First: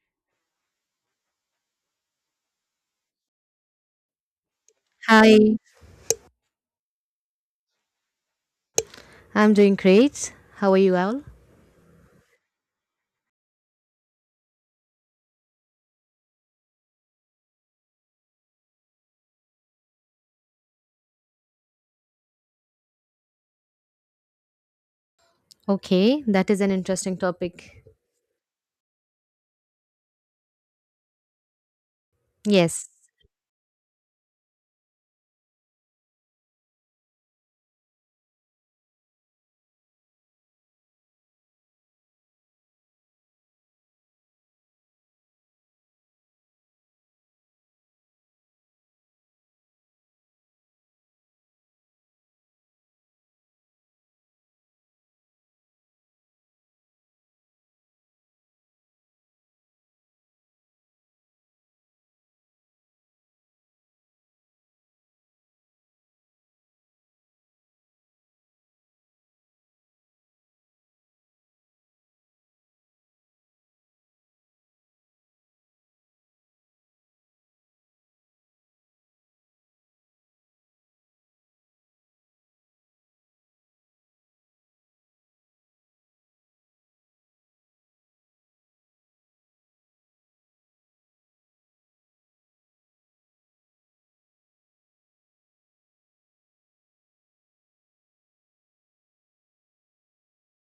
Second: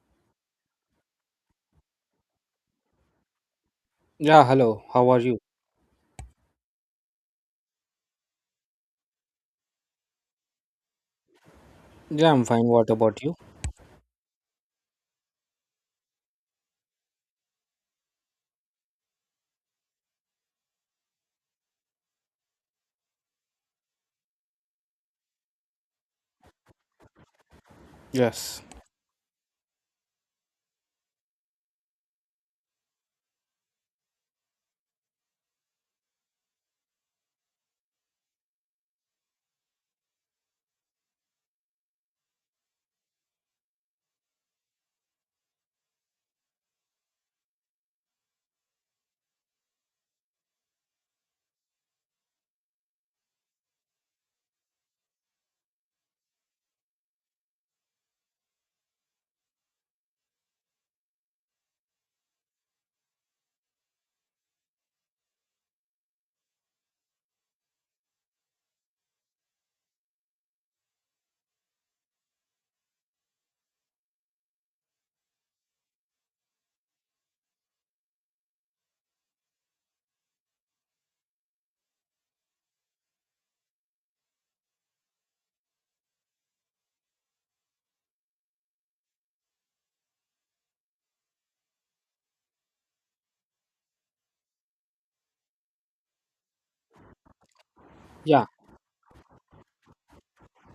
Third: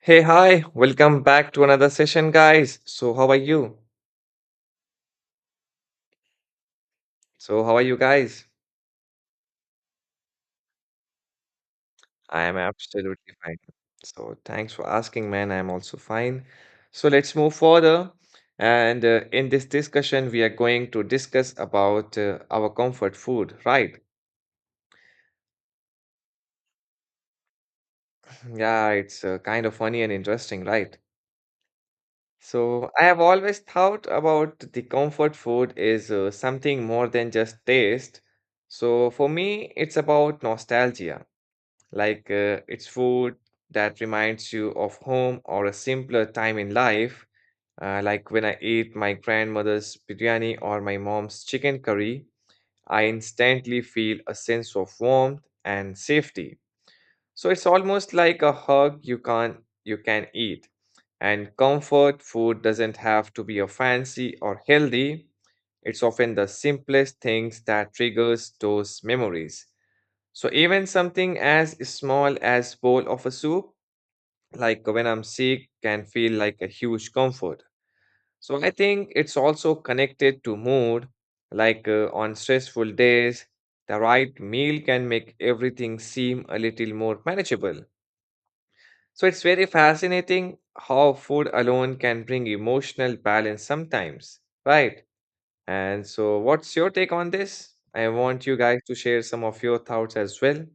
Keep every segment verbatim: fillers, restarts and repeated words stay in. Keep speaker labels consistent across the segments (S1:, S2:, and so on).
S1: Hey, hi, welcome back to another session, guys. So, how are you?
S2: Yeah, hello. How are
S3: Hi,
S2: you?
S1: So, how are you guys?
S3: I'm doing great. How are you all?
S2: Yeah,
S1: I
S2: I'm
S1: am
S2: fine. What about
S1: absolutely
S2: you?
S1: fine. So, thanks for asking, man. I'm also fine. So, let's move further. And uh, in this discussion, we are going to discuss about uh, our comfort food, right?
S3: Okay, that is an interesting topic.
S2: Yes.
S1: Yeah, it's uh, kind of funny and interesting, right?
S3: Yes.
S1: So, I have always thought about the comfort food is uh, something more than just taste. So, for me, it's about nostalgia. Like uh, it's food that reminds you of home or a simpler time in life. Uh, like when I eat my grandmother's biryani or my mom's chicken curry, I instantly feel a sense of warmth and safety. So it's almost like a hug you can't you can eat. And comfort food doesn't have to be a fancy or healthy. It's often the simplest things that triggers those memories. So even something as small as bowl of a soup, like when I'm sick, can feel like a huge comfort. So I think it's also connected to mood, like uh, on stressful days, the right meal can make everything seem a little more manageable. So it's very fascinating how food alone can bring emotional balance sometimes, right? And so what's your take on this? I
S2: Yeah,
S1: want you guys to share some of your thoughts as well.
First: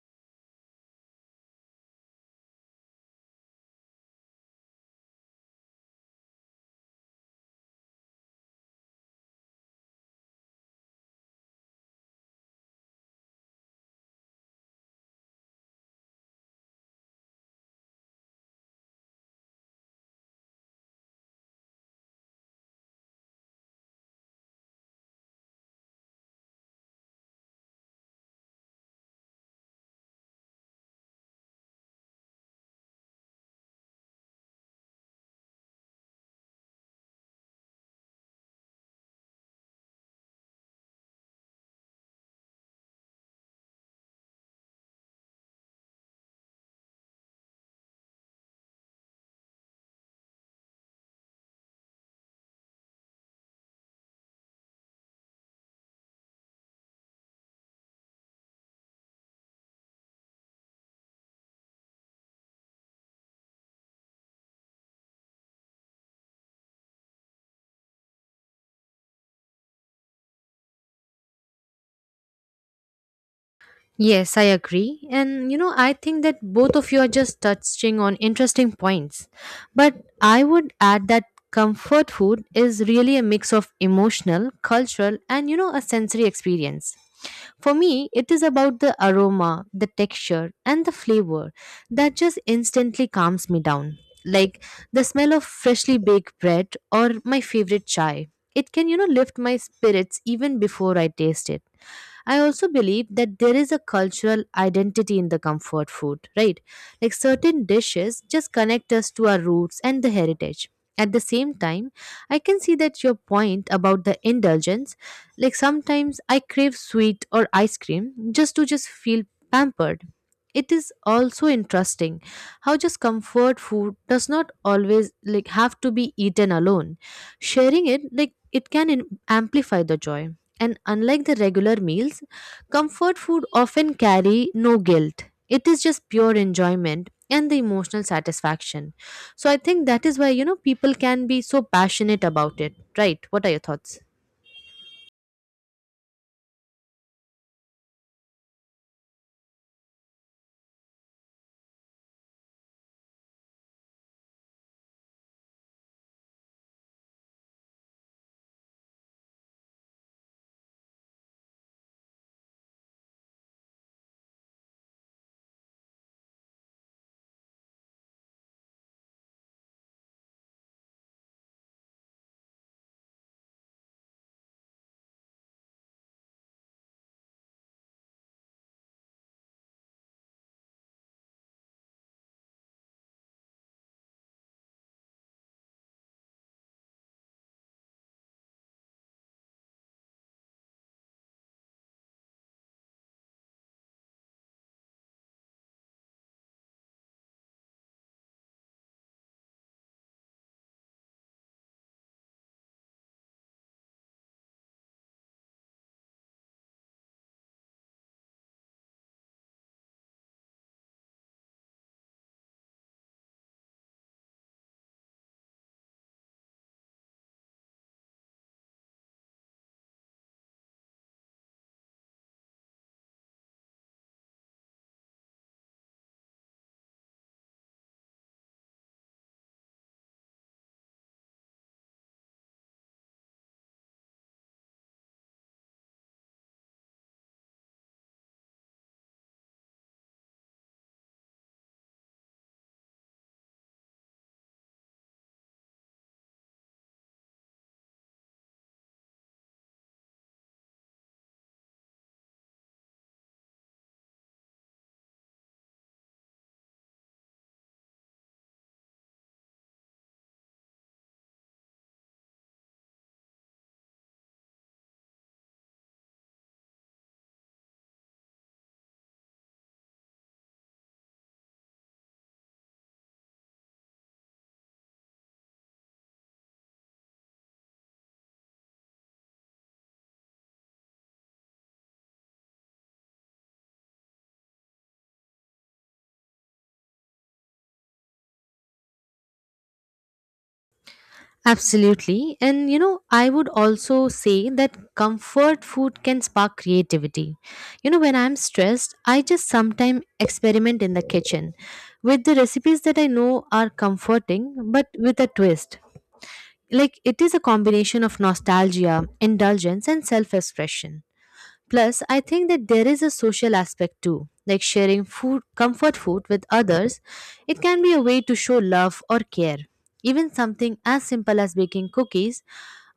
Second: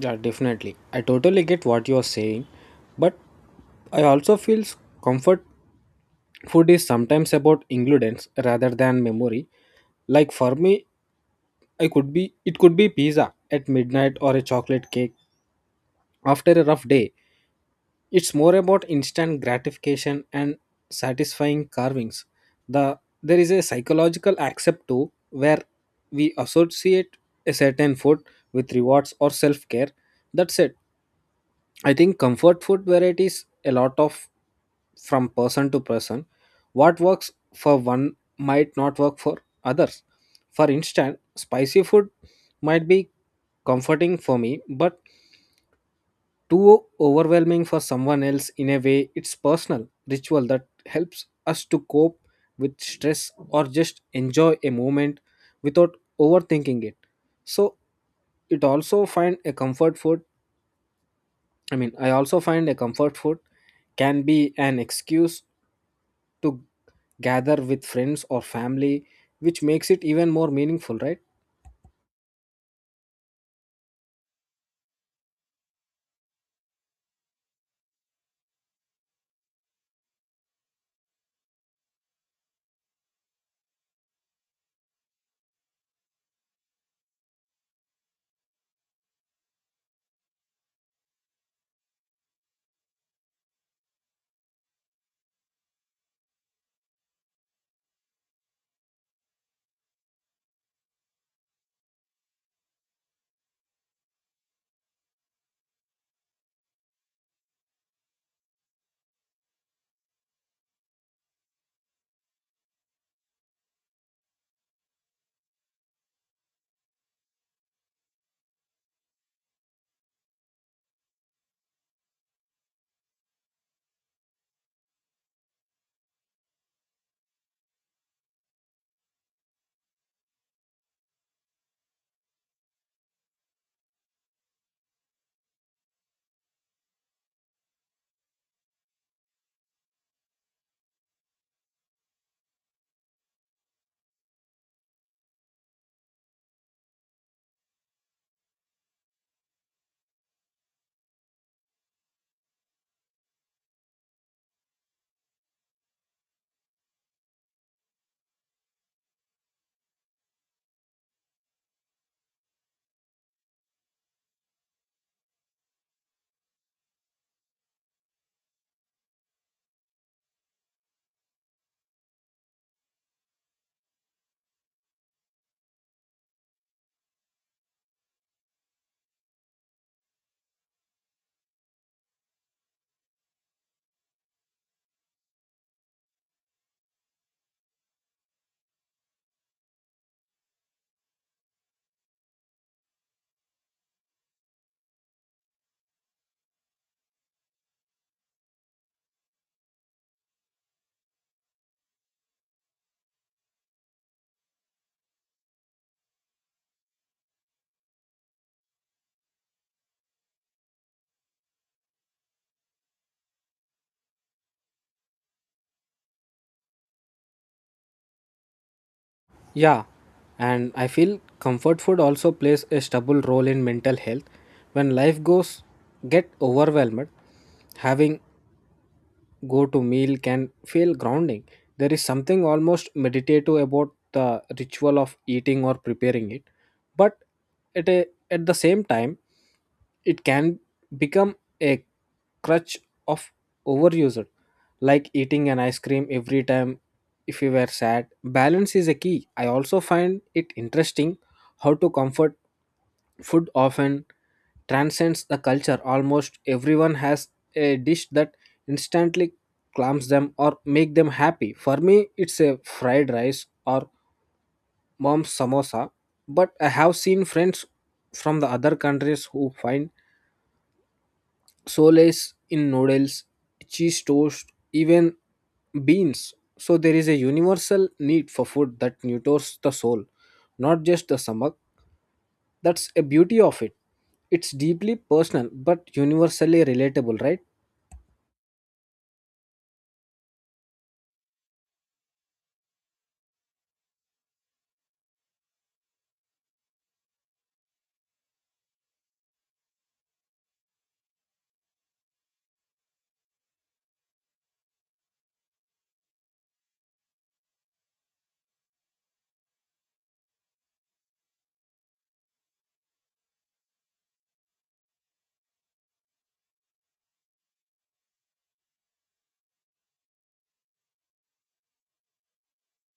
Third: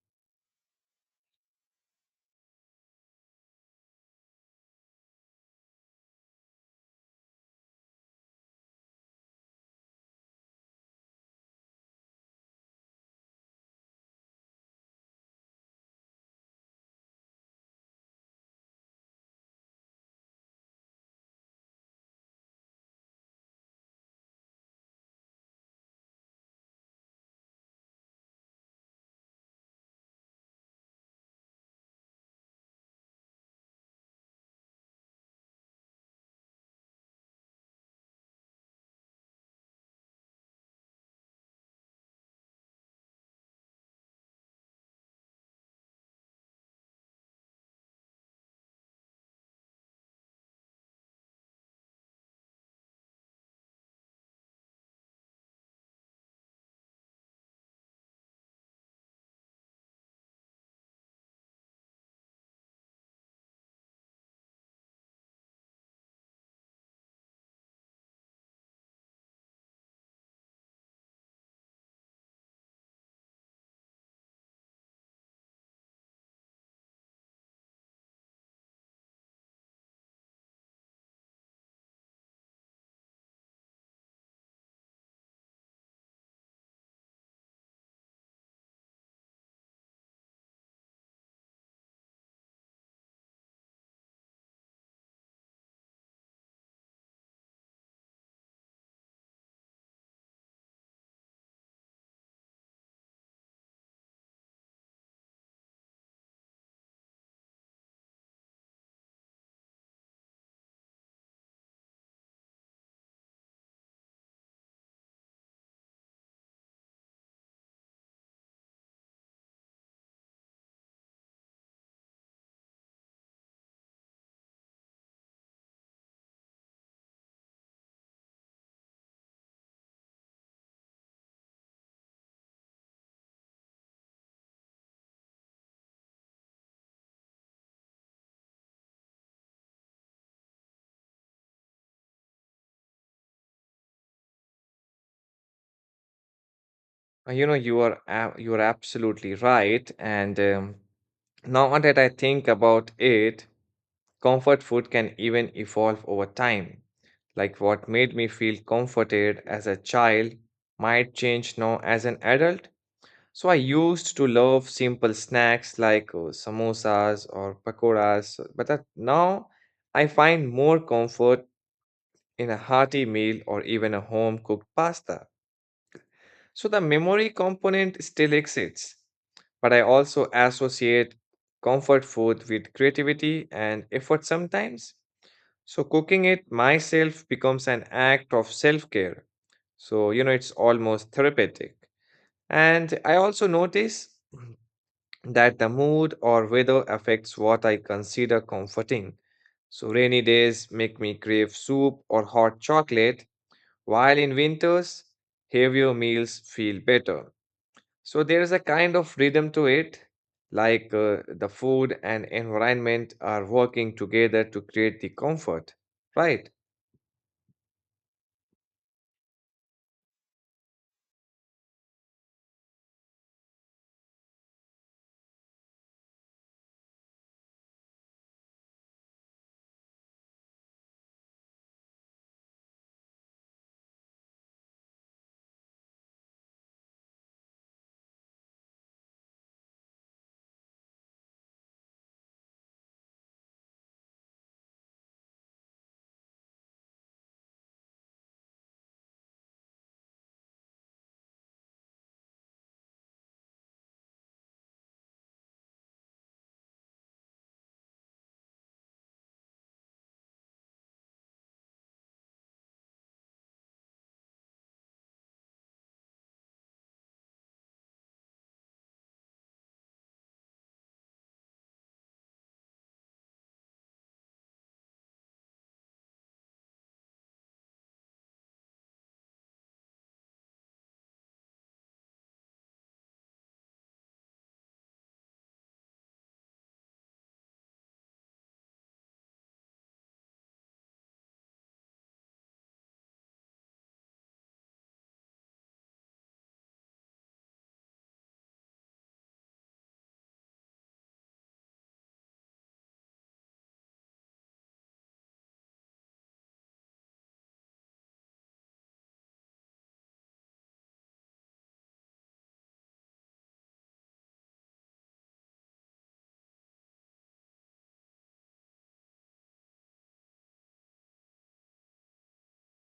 S2: yeah, definitely. I totally get what you're saying, but I also feel s- comfort food is sometimes about ingredients rather than memory. Like for me, I could be it could be pizza at midnight or a chocolate cake after a rough day. It's more about instant gratification and satisfying carvings. The there is a psychological aspect too, where we associate a certain food with rewards or self-care. That's it. I think comfort food varieties a lot of from person to person. What works for one might not work for others. For instance, spicy food might be comforting for me, but too overwhelming for someone else. In a way, it's personal ritual that helps us to cope with stress or just enjoy a moment without overthinking it. So it also find a comfort food I mean I also find a comfort food can be an excuse to gather with friends or family, which makes it even more meaningful, right?
S3: Yes, I agree. And you know, I think that both of you are just touching on interesting points. But I would add that comfort food is really a mix of emotional, cultural, and you know, a sensory experience. For me, it is about the aroma, the texture, and the flavor that just instantly calms me down. Like the smell of freshly baked bread or my favorite chai. It can, you know, lift my spirits even before I taste it. I also believe that there is a cultural identity in the comfort food, right? Like certain dishes just connect us to our roots and the heritage. At the same time, I can see that your point about the indulgence, like sometimes I crave sweet or ice cream just to just feel pampered. It is also interesting how just comfort food does not always like have to be eaten alone. Sharing it, like it can in- amplify the joy, and unlike the regular meals, comfort food often carry no guilt. It is just pure enjoyment and the emotional satisfaction. So I think that is why you know people can be so passionate about it, right? What are your thoughts?
S1: Uh, You know, you are ab- you are absolutely right. And um, now that I think about it, comfort food can even evolve over time. Like what made me feel comforted as a child might change now as an adult. So I used to love simple snacks like uh, samosas or pakoras, but that now I find more comfort in a hearty meal or even a home cooked pasta. So the memory component still exists, but I also associate comfort food with creativity and effort sometimes. So cooking it myself becomes an act of self care. So, you know, it's almost therapeutic. And I also notice that the mood or weather affects what I consider comforting. So, rainy days make me crave soup or hot chocolate, while in winters, heavier meals feel better. So there's a kind of rhythm to it, like uh, the food and environment are working together to create the comfort, right?
S2: Yeah, and I feel comfort food also plays a stubble role in mental health. When life goes get overwhelmed, having go to meal can feel grounding. There is something almost meditative about the ritual of eating or preparing it, but at a, at the same time it can become a crutch of overuser, like eating an ice cream every time if you were sad. Balance is a key. I also find it interesting how to comfort food often transcends the culture. Almost everyone has a dish that instantly calms them or make them happy. For me it's a fried rice or mom's samosa, but I have seen friends from the other countries who find solace in noodles, cheese toast, even beans. So there is a universal need for food that nurtures the soul, not just the stomach. That's a beauty of it. It's deeply personal but universally relatable, right?
S3: Absolutely. And you know, I would also say that comfort food can spark creativity. You know, when I'm stressed, I just sometimes experiment in the kitchen with the recipes that I know are comforting but with a twist. Like it is a combination of nostalgia, indulgence, and self expression. Plus, I think that there is a social aspect too, like sharing food, comfort food with others. It can be a way to show love or care. Even something as simple as baking cookies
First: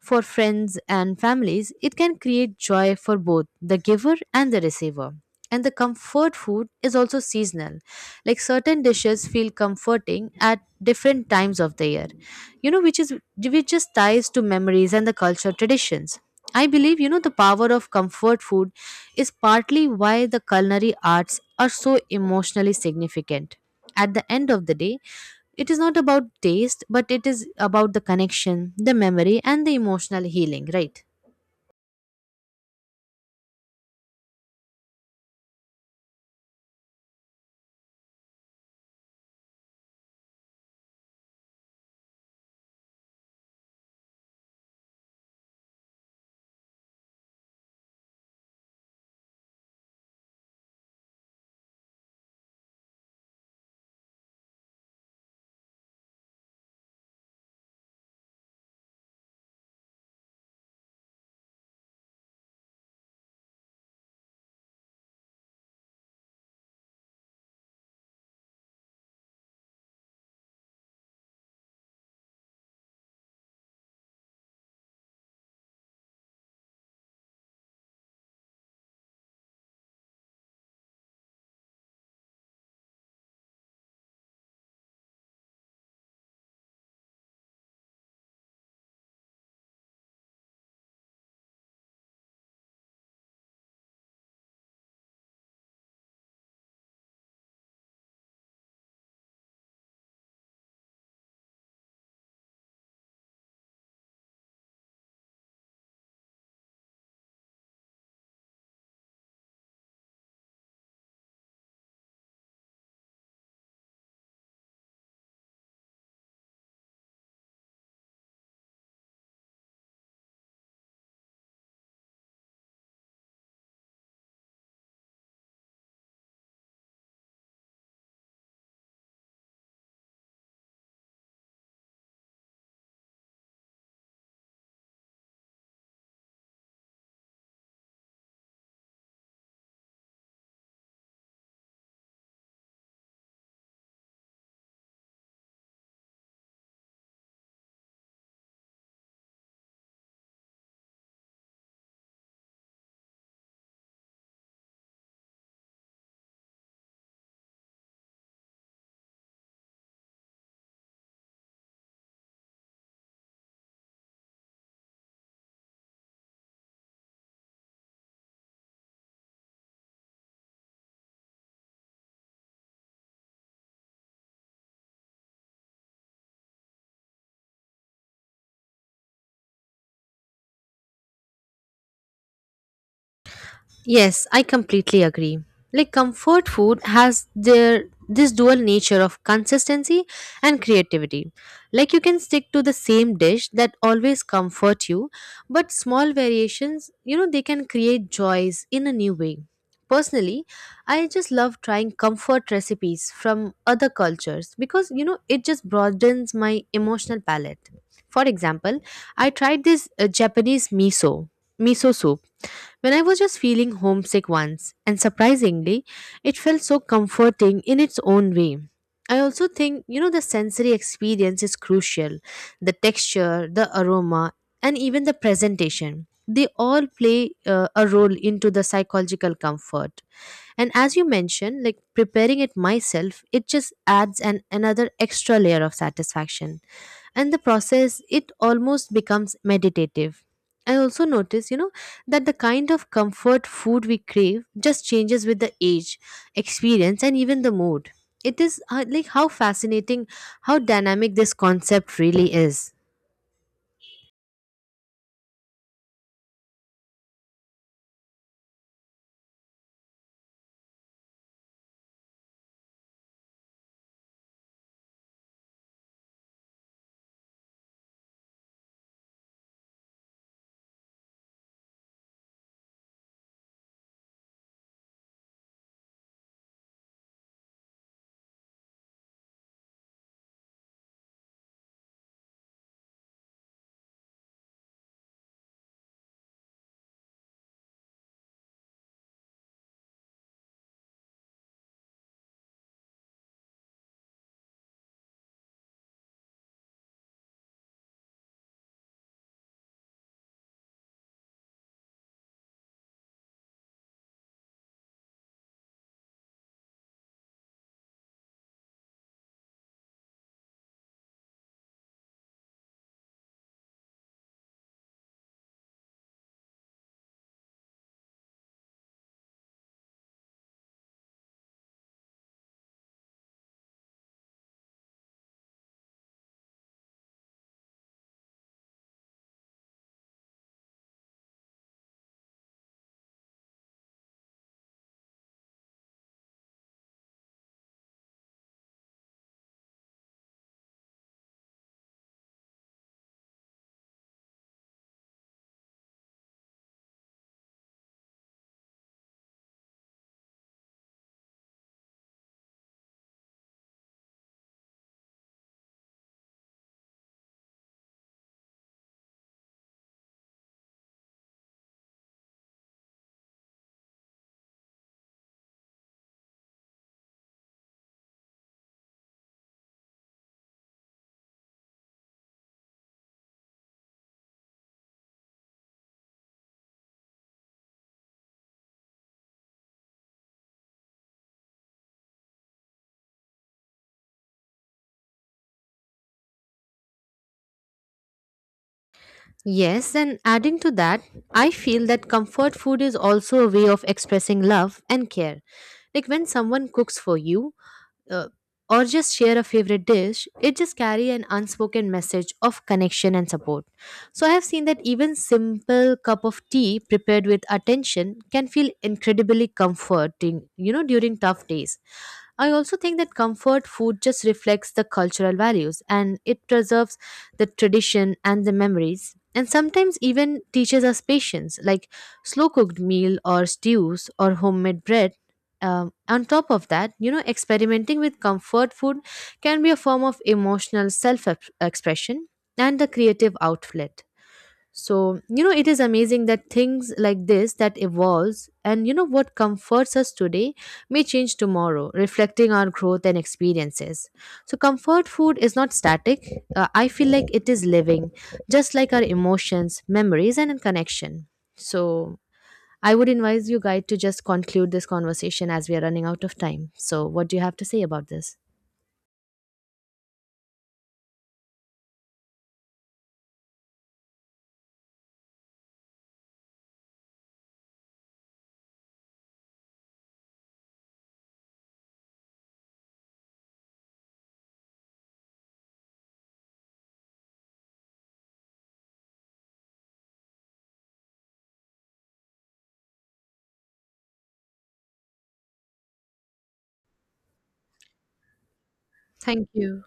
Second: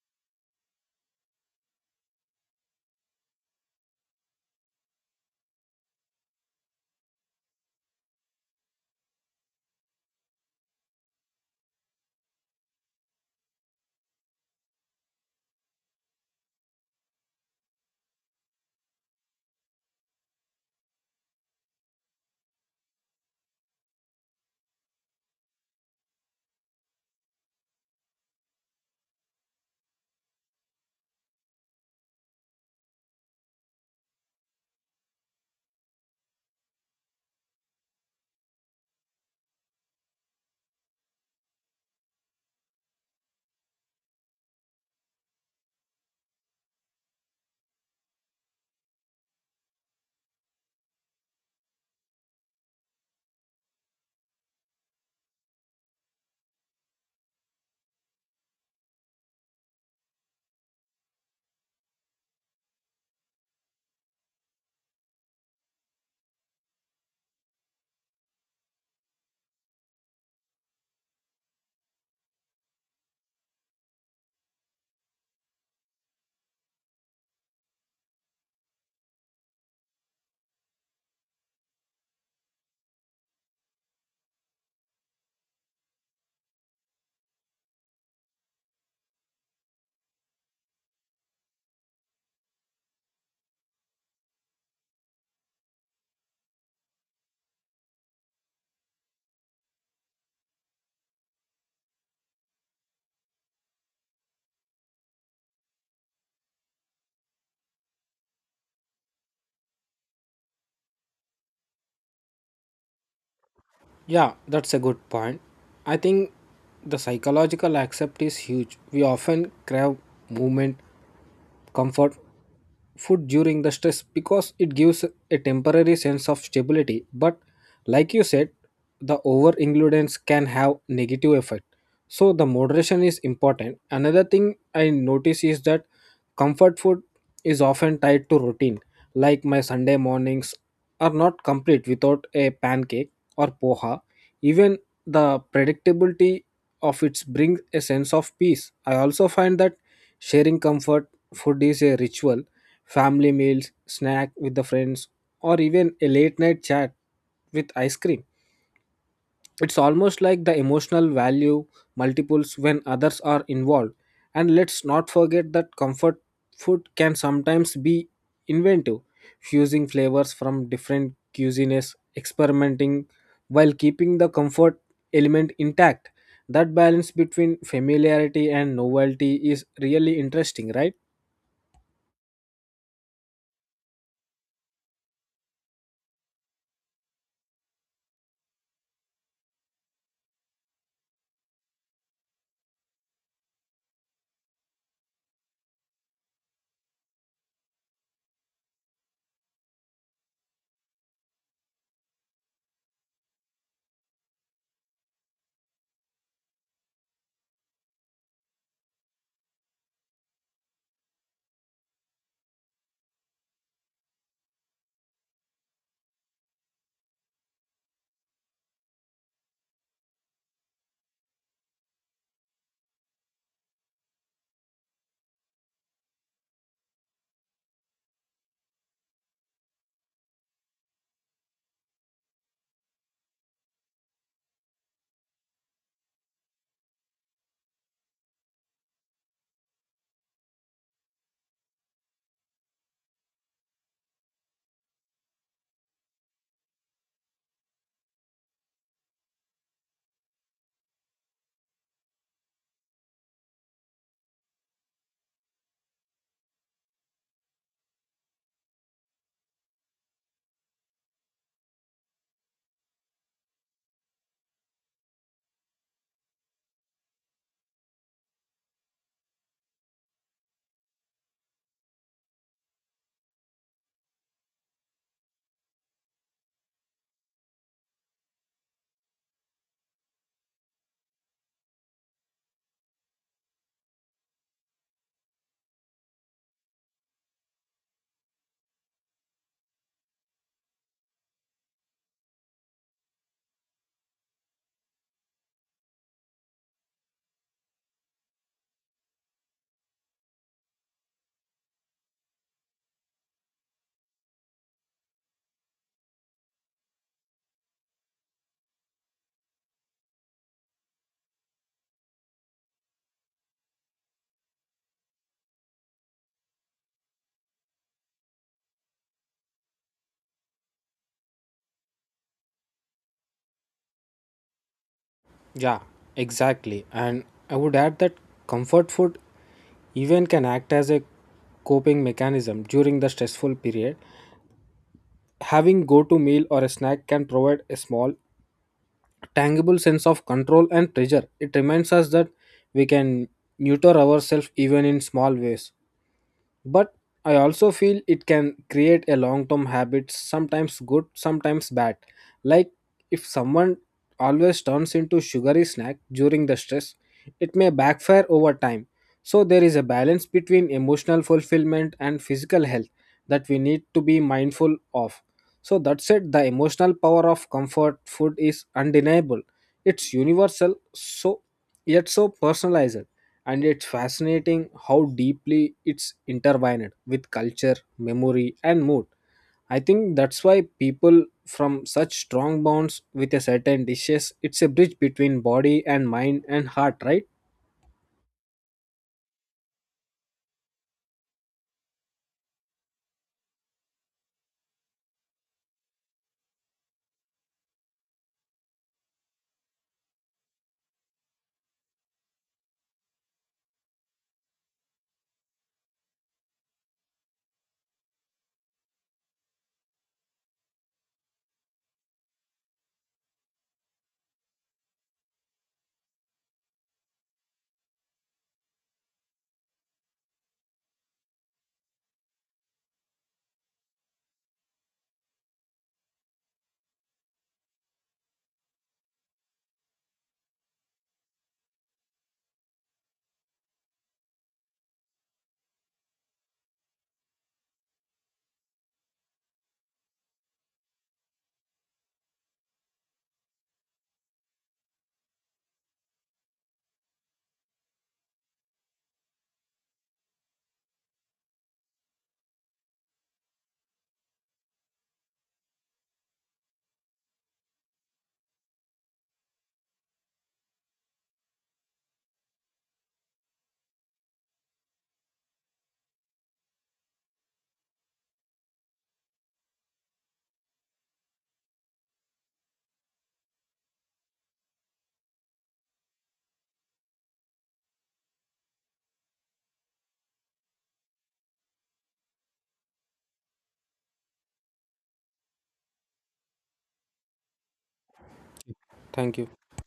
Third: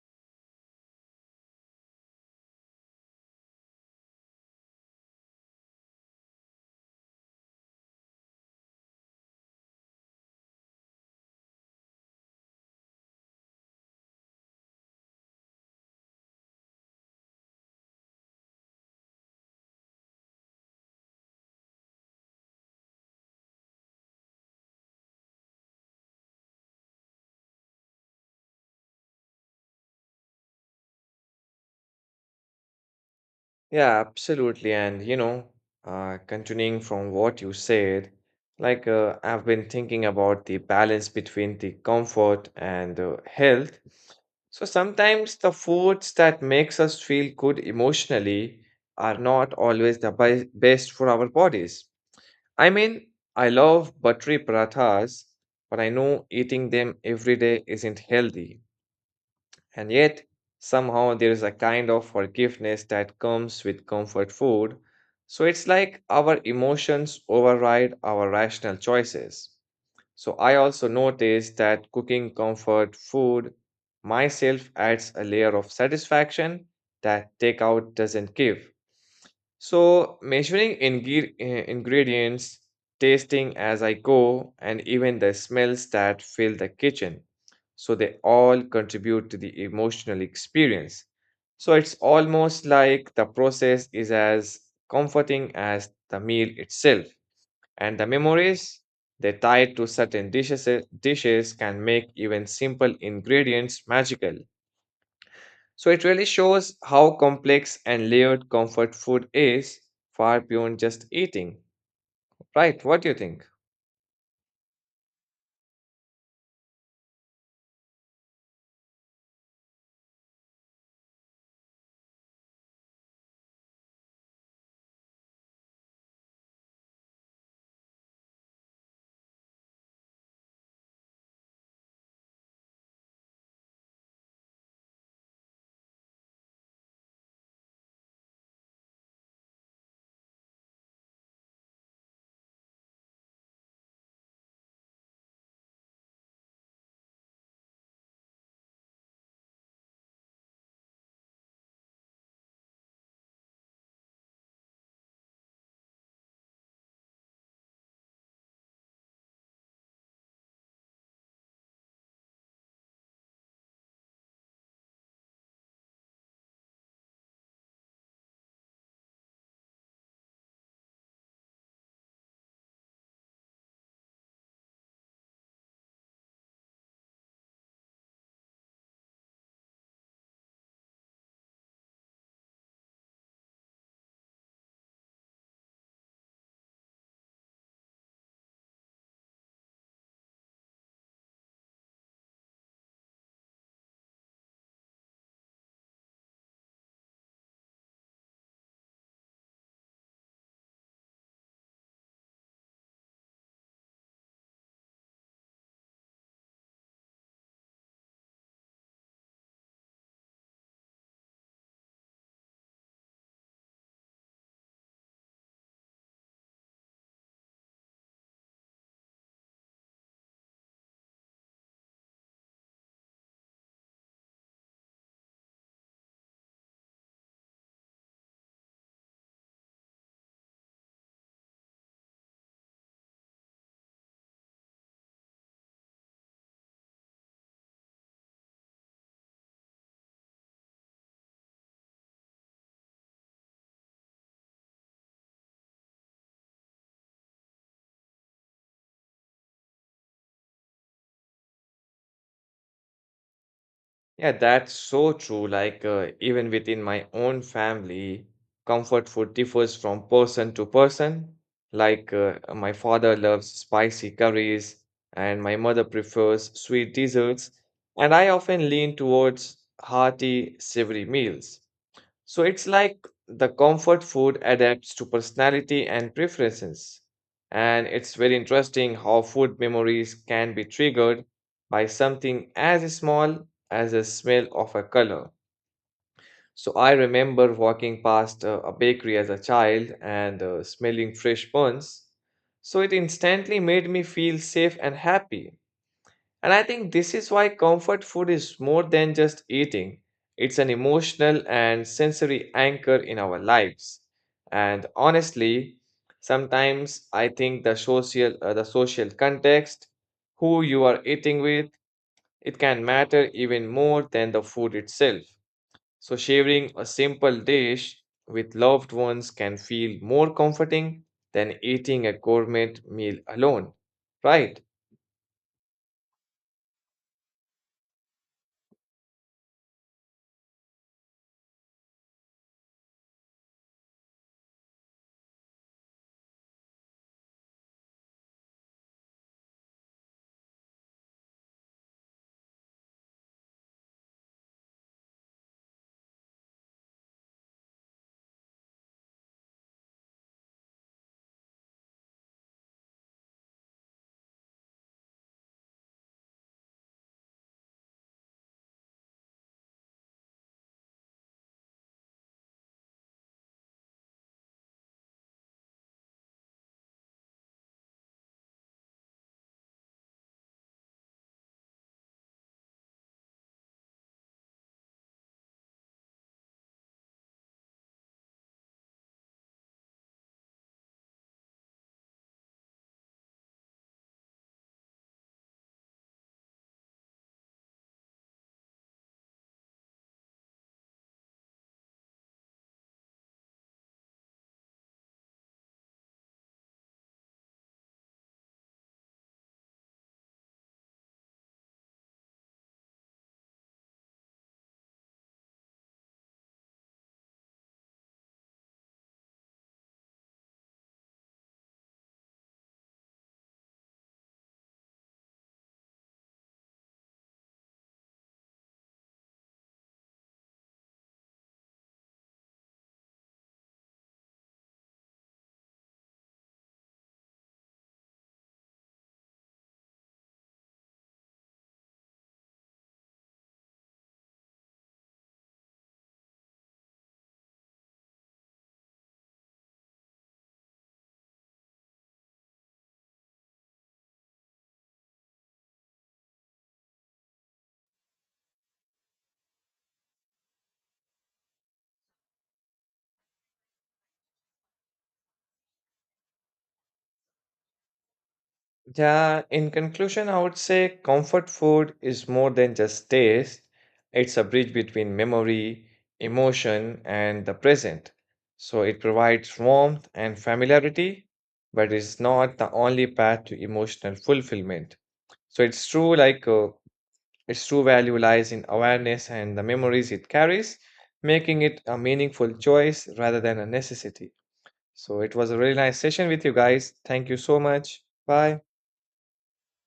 S3: for friends and families, it can create joy for both the giver and the receiver. And the comfort food is also seasonal. Like certain dishes feel comforting at different times of the year. You know, which is which just ties to memories and the cultural traditions. I believe, you know, the power of comfort food is partly why the culinary arts are so emotionally significant. At the end of the day, it is not about taste, but it is about the connection, the memory, and the emotional healing, right?
S1: Yeah, absolutely. And you know, uh, continuing from what you said, like uh, I've been thinking about the balance between the comfort and uh, health. So sometimes the foods that makes us feel good emotionally are not always the bi- best for our bodies. I mean, I love buttery parathas, but I know eating them every day isn't healthy. And yet, somehow there is a kind of forgiveness that comes with comfort food. So it's like our emotions override our rational choices. So I also noticed that cooking comfort food myself adds a layer of satisfaction that takeout doesn't give. So, measuring ingre- eh, ingredients, tasting as I go, and even the smells that fill the kitchen. So, they all contribute to the emotional experience. So, it's almost like the process is as comforting as the meal itself. And the memories they tie to certain dishes, eh, dishes can make even simple ingredients magical. So it really shows how complex and layered comfort food is, far beyond just eating, right? What do you think?
S2: Yeah, that's a good point. I think the psychological accept is huge. We often crave movement, comfort, food during the stress because it gives a temporary sense of stability, but like you said, the over indulgence can have negative effect, so the moderation is important. Another thing I notice is that comfort food is often tied to routine, like my Sunday mornings are not complete without a pancake or poha. Even the predictability of it brings a sense of peace. I also find that sharing comfort food is a ritual: family meals, snack with the friends, or even a late night chat with ice cream. It's almost like the emotional value multiples when others are involved. And let's not forget that comfort food can sometimes be inventive, fusing flavors from different cuisines, experimenting while keeping the comfort element intact. That balance between familiarity and novelty is really interesting, right?
S3: Yes, I completely agree. Like comfort food has their this dual nature of consistency and creativity. Like you can stick to the same dish that always comfort you, but small variations, you know, they can create joys in a new way. Personally, I just love trying comfort recipes from other cultures because you know it just broadens my emotional palette. For example, I tried this uh, Japanese miso miso soup when I was just feeling homesick once, and surprisingly, it felt so comforting in its own way. I also think, you know, the sensory experience is crucial. The texture, the aroma, and even the presentation. They all play uh, a role into the psychological comfort. And as you mentioned, like preparing it myself, it just adds an another extra layer of satisfaction and the process it almost becomes meditative. I also notice, you know, that the kind of comfort food we crave just changes with the age, experience, and even the mood. It is uh, like how fascinating, how dynamic this concept really is.
S1: Yeah, that's so true. Like, uh, even within my own family, comfort food differs from person to person. Like, uh, my father loves spicy curries, and my mother prefers sweet desserts, and I often lean towards hearty, savory meals. So it's like the comfort food adapts to personality and preferences. And it's very interesting how food memories can be triggered by something as small as a smell of a color. So I remember walking past uh, a bakery as a child and uh, smelling fresh buns. So it instantly made me feel safe and happy. And I think this is why comfort food is more than just eating, it's an emotional and sensory anchor in our lives. And honestly, sometimes I think the social uh, the social context, who you are eating with, it can matter even more than the food itself. So sharing a simple dish with loved ones can feel more comforting than eating a gourmet meal alone, right?
S2: Yeah, exactly. And I would add that comfort food even can act as a coping mechanism during the stressful period. Having go-to meal or a snack can provide a small, tangible sense of control and pleasure. It reminds us that we can nurture ourselves even in small ways. But I also feel it can create a long term habit, sometimes good, sometimes bad. Like if someone always turns into sugary snack during the stress, it may backfire over time. So there is a balance between emotional fulfillment and physical health that we need to be mindful of. So that said, the emotional power of comfort food is undeniable. It's universal, so yet so personalized, and it's fascinating how deeply it's intertwined with culture, memory, and mood. I think that's why people from such strong bonds with a certain dishes. It's a bridge between body and mind and heart, right?
S3: Yes, and adding to that, I feel that comfort food is also a way of expressing love and care. Like when someone cooks for you, uh, or just share a favorite dish, it just carry an unspoken message of connection and support. So I have seen that even simple cup of tea prepared with attention can feel incredibly comforting, you know, during tough days. I also think that comfort food just reflects the cultural values and it preserves the tradition and the memories, and sometimes even teaches us patience, like slow cooked meal or stews or homemade bread. Um, on top of that, you know, experimenting with comfort food can be a form of emotional self expression and a creative outlet. So, you know, it is amazing that things like this that evolves and you know what comforts us today may change tomorrow, reflecting our growth and experiences. So, comfort food is not static. Uh, I feel like it is living, just like our emotions, memories, and connection. So, I would advise you, guys, to just conclude this conversation as we are running out of time. So, what do you have to say about this?
S1: Yeah, in conclusion, I would say comfort food is more than just taste. It's a bridge between memory, emotion, and the present. So it provides warmth and familiarity, but it's not the only path to emotional fulfillment. So it's true, like, uh, its true value lies in awareness and the memories it carries, making it a meaningful choice rather than a necessity. So it was a really nice session with you guys. Thank you so much. Bye.
S2: Thank you.
S3: Thank you.